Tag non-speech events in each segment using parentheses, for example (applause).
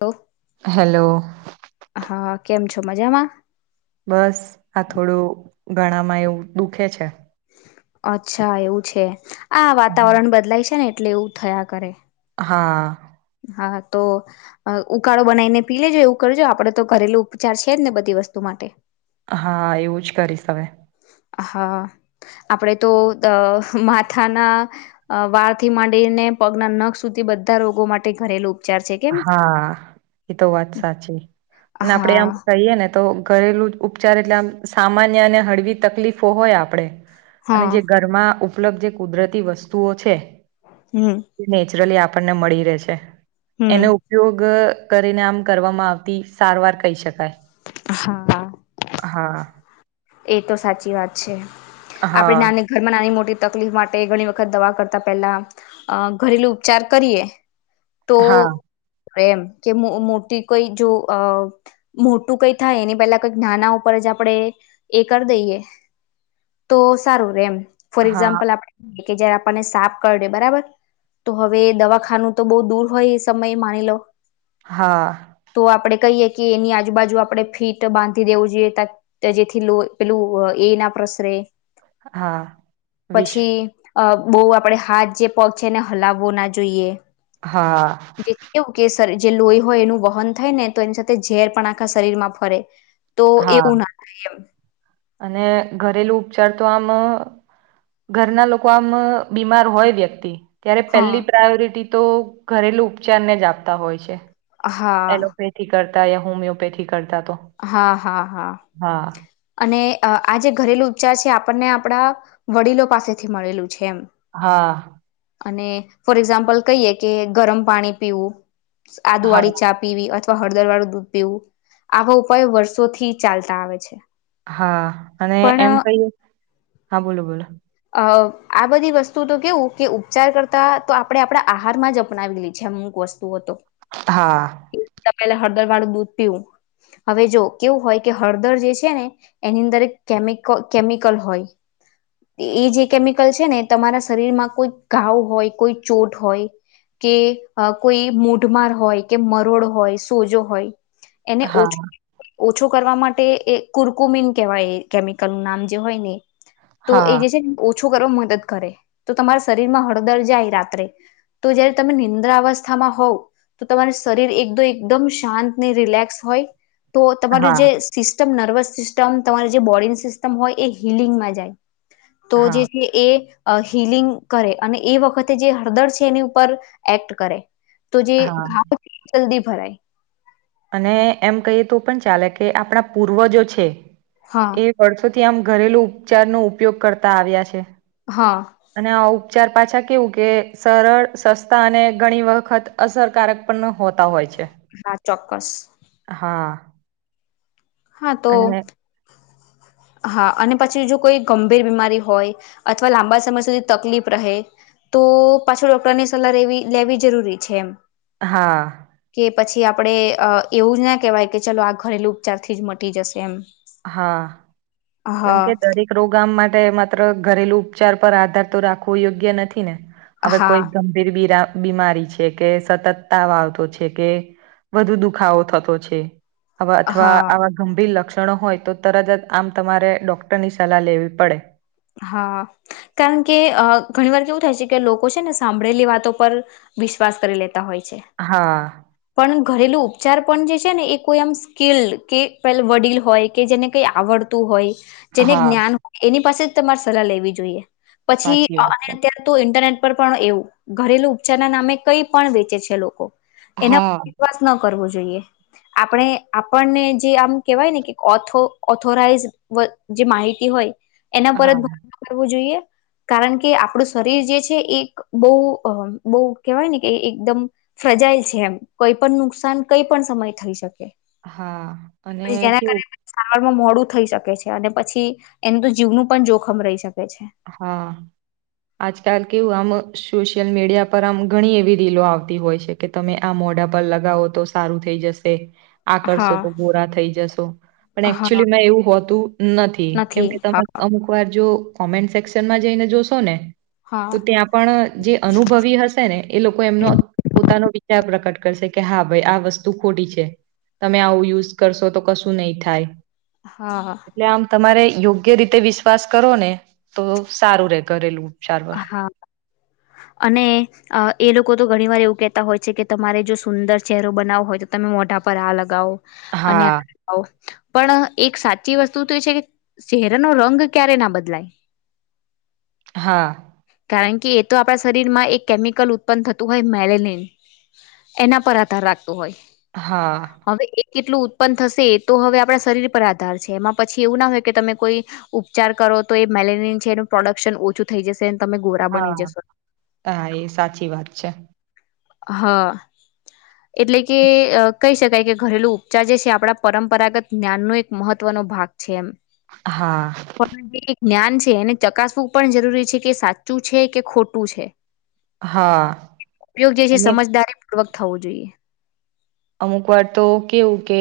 Hello hello હા કેમ છો મજામાં બસ આ થોડું ઘણામાં એવું દુખે છે અચ્છા એવું છે આ વાતાવરણ બદલાય છે ને એટલે એવું થયા કરે હા હા તો ઉકાળો બનાવીને પી લેજો એવું કરજો આપડે તો ઘરેલું ઉપચાર છે જ ને બધી વસ્તુ માટે હા એવું જ કરીશ હવે હા આપણેે તો માથાના વાળથી માંડીને પગના નખ સુધી બધા રોગો માટે ઘરેલું હા એતો વાત સાચી અને આપડે હા આમ કહીએ ને તો ઘરેલું જ ઉપચાર એટલે સામાન્ય અને હળવી તકલીફો હોય આપડણે અને હા જે ઘરમાં ઉપલબ્ધ જે કુદરતી વસ્તુઓ છે હમ તે નેચરલી આપણને મળી રહેશે હમ એનો ઉપયોગ કરીને આમ કરવામાં આવતી સારવાર કહી શકાય હા હા એ તો સાચી વાત છે આપે હા નાની ઘરમાં નાની મોટી તકલીફ માટે ઘણી વખત દવા કરતા પેલા અ ઘરેલુ ઉપચાર કરીએ તો હા એમ કે મોટી કોઈ જો મો ું કઈ થાય એની પેલા કઈક નાના ઉપર જ આપણે એ કરી દઈએ તો સારું રેમ ફોર હા એક્ઝામ્પલ આપે કે જયારે આપણને સાફ કરીે બરાબર તો હવે દવાખાનું તો બઉુ દૂર હોય એ સમયે માની લો હા તો આપડે કહીએ કે એની આજુબાજુ આપણે આપણે ફીટ બાંધી દેવું જોઈએ જેથી લો પેલું એ ના પ્રસરે હા વિશ પછી અ બહુ આપડણે હાથ જે પગ છે એને હલાવવો ના જોઈએ હા જેથી કેવું કે જે લોહી હોય એનું વહન થાય ને તો એની સાથે ઝેર પણ આખા શરીર માં ફરે તો હા એવું ના થાય એમ અને ઘરેલું ઉપચાર તો આમ ઘરના લોકો આમ બીમાર હોય વ્યક્તિ ત્યારે હા પહેલી પ્રાયોરિટી તો ઘરેલુ ઉપચારને જ આપતા હોય છે હા એલોપેથી કરતા યા હોમિયોપેથી કરતા તો હા હા હા હા અને આ જે ઘરેલુ ઉપચાર છે આપણને આપણા વડીલો પાસેથી મળેલું છે એમ હા અને ફોર એક્ઝામ્પલ કહીએ કે ગરમ પાણી પીવું આદુ વાળી હા ચા પીવી અથવા હળદર વાળું દૂધ પીવું આવા ઉપાય વર્ષોથી ચાલતા આવે છે હા અને પણ એમ કઈ હા બોલો બોલો અ આ બધી વસ્તુ તો કેવું કે ઉપચાર કરતા તો આપડણે આપણા આહારમાં જ અપનાવી લે છે અમક વસ્તુ હતો હા પેલા હળદર વાળું દૂધ પીયું હવે જો કેવું હોય કે હળદર જે છે ને એની અંદર કેમિક કેમિકલ હોય (unintelligible) (inaudible) એ જે કેમિકલ છે ને તમારા શરીરમાં કોઈ ઘાવ હોય કોઈ ચોટ હોય કે કોઈ મોઢમાર હોય કે મરોડ હોય સોજો હોય એને હા ઓછું ઓછો કરવા માટે એ કુરકુમીન કહેવાય કેમિકલ નું નામ જે હોય ને તો એ હા જે છે ઓછો કરવા મદદ કરે તો તમારા શરીરમાં હળદર જાય રાત્રે તો જયારે તમે નિંદ્ર અવસ્થામાં હોવ તો તમાર શરીર એકદ એકદમ શાંત ને રિલેક્સ હોય તો તમારું હા જે સિસ્ટમ નથી નર્વસ સિસ્ટમ તમારી જે બોડીની સિસ્ટમ હોય એ હિલિંગમાં જાય તો હા જે છે એ અ હિલિંગ કરે અને એ વખતે જે હળદર છે એની ઉપર એક્ટ કરે તો જે હા (unintelligible) જલ્દી ભરાય અને એમ કહીએ તો પણ ચાલે કે આપણા પૂર્વ જો છે હા એ વર્ષોથી થી આમ ઘરેલુ ઉપચાર નો ઉપયોગ કરતા આવ્યા છે હા અને આઉ ઉપચાર પાછા કેવું કે સરળ સસ્તા અને ઘણી વખત અસરકારક પણ હોતા હોય છે હા ચોક્કસ હા હા તો અને હા અને પછી જો કોઈ ગંભીર બીમારી હોય અથવા લાંબા સમય સુધી તકલીફ રહે તો પાછો ડોક્ટરની સલાહ લેવી લેવી જરૂરી છે એમ હા કે પછી આપડે એવું જ ના કહેવાય કે ચલો આ ઘરેલું ઉપચારથી જ મટી જશે એમ હા હા કેમકે દરેક રોગ માટે માત્ર ઘરેલુ ઉપચાર પર આધાર તો રાખવો યોગ્ય નથી ને હવે હા કોઈ ગંભીર બ બીમારી છે કે સતત તા વા આવતો છે કે વધુ દુખાવો થતો છે હવે અથવા હા આવા ગંભીર લક્ષણો હોય તો તરજત આમ તમારે ડોક્ટર ની સલાહ લેવી પડે હા કારણ કે અ ઘણી વાર કેવું થાય છે કે લોકો છે ને સાંભળેલી વાતો પર વિશ્વાસ કરી લેતા હોય છે હા પણ ઘરેલુ ઉપચાર પણ જે છેને એ કોઈ એમ સ્કીિલ્ડ કે પે વડીલ હોય કે જેને કઈ આવડતું હોય જેને હા જ્ઞાન હોય એની પાસે જ તમારે સલાહ લેવી જોઈએ પછી સાચી વાત છે અત્યારે તો ઇન્ટરનેટ પણ એવું ઘરેલુ ઉપચાર ના નામે કઈ પણ વેચે છે લોકો એના હા પર વિશ્વાસ ના કરવુ જાઈએ આપને આપણે જે આમ કહેવાય ઓથો ઓથોરાઈઝ્ડ જે માહિતી હોય એના પર જ હા ભ કરવું જોઈએ કારણ કે આપણું શરીર જે છે એક બહુ બહુ કેહેવાય ને કે એકદમ સજાયેલ છે એમ કોઈ પણ નુકસાન કઈ પણ સમય થઈ શકે હા અને પછી જેના કેવું કારણે મોડું થઈ શકે છે અને પછી એનું તો જીવનું પણ જોખમ રહી શકે છે હા આજકાલ કેવુ હ સોશિયલ મીડિયા પર આમ ઘણી એવી રીલો આવતી હોય છે કે તમે આ મોઢા પર લગાવો તો સારું થઈ જશે આકર્શો હા તો ગોરા થઈ જશો પણ હા એકચુલી એવું હોતું નથી કેમકે તમે અમુક વાર જો કોમેન્ટ સેક્શનમાં જઈને જોશો ને હા તો ત્યાં પણ જે અનુભવી હશે ને એ લોકો એમનો પોતાનો વિચાર પ્રકટ કરે કે હા ભાઈ આ વસ્તુ ખોટી છે તમે આવું યુઝ કરશો તો કશું નહી થાય હા એટલે આમ તમારે યોગ્ય રીતે વિશ્વાસ કરો ને તો સારું રે ઘેલું હા અને એ લોકો તો ઘણી વાર એવું કહેતા હોય છે કે તમારે જો સુંદર ચહેરો બનાવો હોય તો તમે મોઢ પર આ લગાવો અને હા લો પણ એક સાચી વસ્તુ તો એ છે કે ચહેરાનો રંગ ક્યારે ના બદલાય હા કારણ કે એ તો આપણા શરીરમાં એક કેમિકલ ઉત્પન થતું હોય મેલેલીન એના પર આધાર રાખતો હોય હા હવે. કેટલું ઉત્પન્ન થશે એ તો હવે આપણા શરીર પર આધાર છે એમાં પછી એવું ના હોય કે તમે કોઈ ઉપચાર કર તો એ મેલેનિયન છે એનું પ્રોડક્શન ઓછું થઈ જશે અને તમે ગોરા બની હા જશો હા એ સાચી વાત છે. હા. એટલે કે કહી શકાય કે ઘરેલુ ઉપચાર જે છે આપણા પરંપરાગત જ્ઞાનનું એક મહત્વ. હા છે જ્ઞાન છે એને ચકાસવું પણ જરૂરી કે સાચું છે કે ખોટું છે હા ઉપયોગ જે છે અને સમજદારી પૂવક થવું જોઈએ. અમુક વાર તો કેવું કે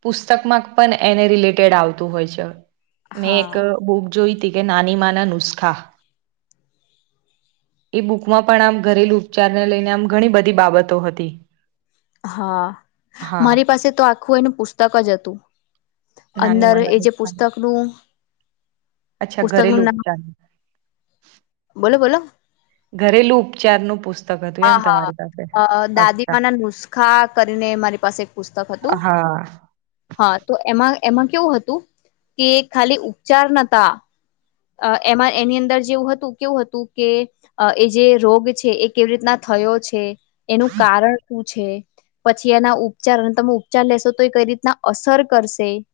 પુસ્તકમાં પણ એને રિલેટેડ આવતું હોય છે. મેં એક હા બુક જોઈ ત કે નાની માના નુસ્ખા (inaudible) એ બુકમાં પણ આમ ઘરેલુ ઉપચારને લઈને આમ ઘણી બધી બાબતો હતી. હા હા મારી પાસે તો આખું એને પુસ્તક જ હતું. નાની અંદર માના એ જે નુસ્ખા પુસ્તક નું અચ્છા ઘરેલ ચ બોલો બોલો. ઘરેલુ ઉપચાર નું પુસ્તક હતું હા એમ હા તમારી પાસે અ અચ્છા દાદીમાના નુસખા કરીને મારી પાસે એક પુસ્તક હતું. હા હા તો એમાં એમાં કેવું હતું કે ખાલી ઉપચાર નતા. એમાં એની અંદર જેવું હતું કેવું હતું કે એ જે રોગ છે એ કેવી રીતના થયો છે એનું કારણ શું? પછી એના ઉપચાર અને તમે ઉપચાર લેશો તો એ કઈ રીતના અસર કરશે. (inaudible)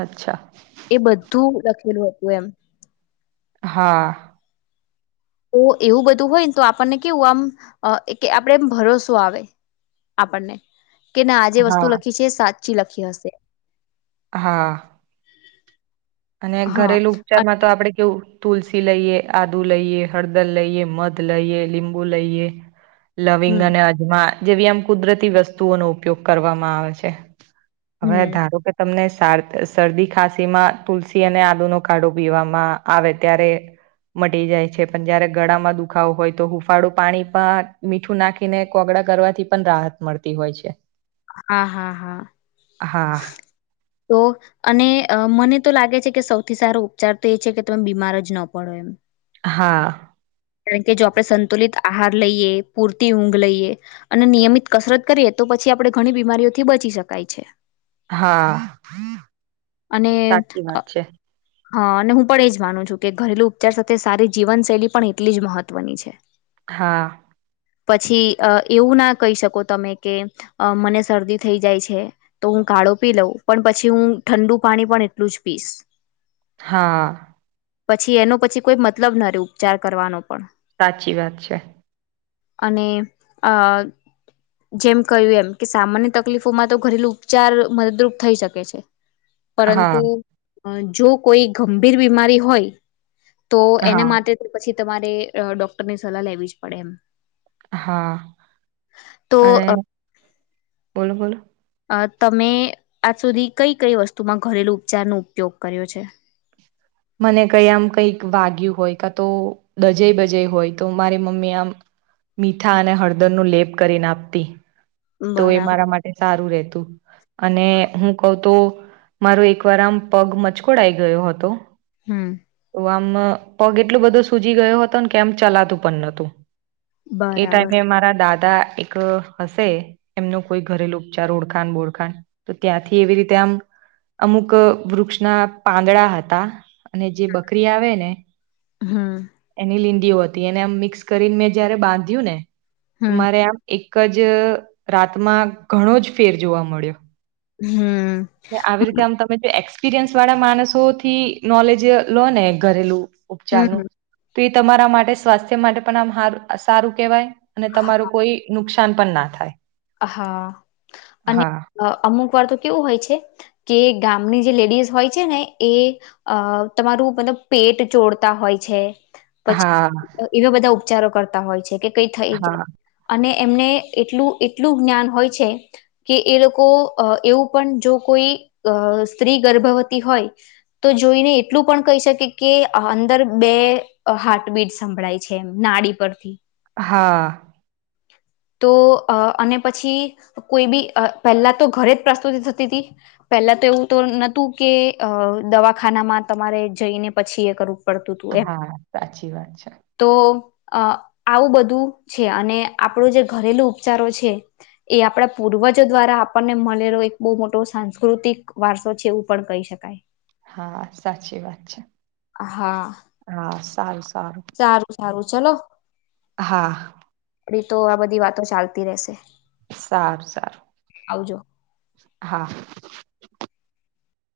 અચ્છા. પ એમ હા. તો એવું બધું હોયને તો આપણને કેવું આમ કે આપડે એમ ભરોસો આવે. આપણને કે ના આ જેે વસ્તુ હા લખી છે સાચી લખી હશે. હા. અને હા ઘરેલુ ઉપચાર અ- માં તો આપડે કેવું તુલસી લઈએ આદુ લઈએ હળદર લઈએ મધ લઈએ લીંબુ લઈએ. લવિંગ હમ અને અજમા જેવી આમ કુદરતી વસ્તુઓનો ઉપયોગ કરવામાં આવે છે. હવે હમ ધારો કે તમને શરદી ખાંસીમાં તુલસી અને આદુનો કાડો પીવામાં આવે ત્યારે મટી જાય છે પણ જયારે ગળામાં દુખાવો હોય તો હુફાળું પાણી પણ મીઠું નાખીને કોગડ કરવાથી પણ રાહત મળતી હોય છે. હા હા હા હા તો અને મને તો લાગે છે કે સૌથી સારો ઉપચાર તો એ છે કે તમે બીમાર જ ન પડો એમ હા. કારણ કે જો આપણે સંતુલિત આહાર લઈએ પૂરતી ઊંઘ લઈએ અને નિયમિત કસરત કરીએ તો પછી આપડણે ઘણી બીમારીઓથી બચી શકાય છે. હા. અને સાચી વાત છે હા અને હું પણ એજ માનું છું કે ઘરેલુ ઉપચાર સાથે સારી જીવનશૈલી પણ એટલી જ મહત્વની છે. હા. પછી અ એવું ના કહી શકો તમે કે મને શરદી થઈ જાય છે તો હું કાળો પી લઉં પણ પછી હું ઠંડુ પાણી પણ એટલું જ પીશ. હા. પછી એનો પછી કોઈ મતલબ ના રે ઉપચાર કરવાનો પણ સાચી વાત છે અને આ જેમ કહ્યું એમ કે સામાન્ય તકલીફોમાં તો ઘરેલુ ઉપચાર મદદરૂપ થઈ શકે છે પરંતુ હા જો કોઈ ગંભીર બીમારી હોય તો એના હા માટે પછી તમારે ડોક્ટરની સલાહ લેવી જ પડે એમ હા તો અને બોલો બોલ અ તમે આજ સુધી કઈ કઈ વસ્તુમાં ઘરેલુ ઉપચાર નો ઉપયોગ કર્યો છે મને કઈ આમ કઈક વાગ્યું હોય ક તો ડજે બજાઈ હોય તો મારી મમ્મી આમ મીઠા અને હળદર નું લેપ કરીને આપતી તો એ બરાબર મારા માટે સારું રહેત અને હું ક તો મારો એકવાર આમ પગ મચકોડ આવી ગયો હતો હમ તો આમ પગ એટલું બધો સુૂજી ગયો હતો ને કેમ ચલાતું પણ નતું એ બરાબર ટાઈમે મારા દાદા એક હશે એમનો કોઈ ઘરેલુ ઉપચાર ઓળખાણ બોળખાણ તો ત્યાંથી એવી રીતે આમ અમુક વૃક્ષના પાંદડા હતા અને જે બકરી આવે ને હમ એની લી હતી એને આમ મિક્સ કરીને મેં જયારે બાંધ્યું ને તો હમ મારે આમ એક જ રાતમાં ઘણો જ ફેર જોવા મળ્યો હમ આવી રીતે આમ તમે જો એ એક્સપિરિયન્સ વાળા માણસો થી નોલેજ લો ને ઘરેલું ઉપચારનુંું હમ તો એ તમારા માટે સ્વાસ્થ્ય માટે પણ આમ સારું કહેવાય અને તમારું કોઈ નુકસાન નુકાન પણ ના થાય હા અને હા, અમુક વાર તો કેવું હોય છે કે ગામની જે લેડીઝ હોય છે ને એ તમારું મલ પેટ ચોડતા હોય છે હા, પછી એવા બધા ઉપચારો કરતા હોય છે કે કઈ થઈ જાય હા, અને એમને એટલું એટલું જ્ઞાન હોય છે કે એ લોકો એવું પણ જો કોઈ સ્ત્રી ગ હોય તો જોઈને એટલું પણ કહી શકે કે અંદર બે હા મીટ સંભળાય છે એમ નાળ પરથી હા તો અને પછી કોઈ બી પહેલા તો ઘરે જ પ્રસ્તુતિ થતી હતી પહેલા તો એવું તો નહોતું કે દવાખાનામાં તમારે જઈને પછી એ કરું પડતું હતું એમ હા, સાચી વાત છે. તો અ આવું બધું છે અને આપણો જે ઘરેલુ ઉપચારો છે એ આપણા પૂર્વજો દ્વારા આપણને મળેલો એક બહુ મોટો સાસ સાંસ્કૃતિક વારસો છે એવું પણ કહી શકાય હા સાચી વાત છે હા હા સારું સારું સારું ચલો હા આપડી તો આ બધી વાતો ચાલતી રહેશે સારું સારું આવજો હા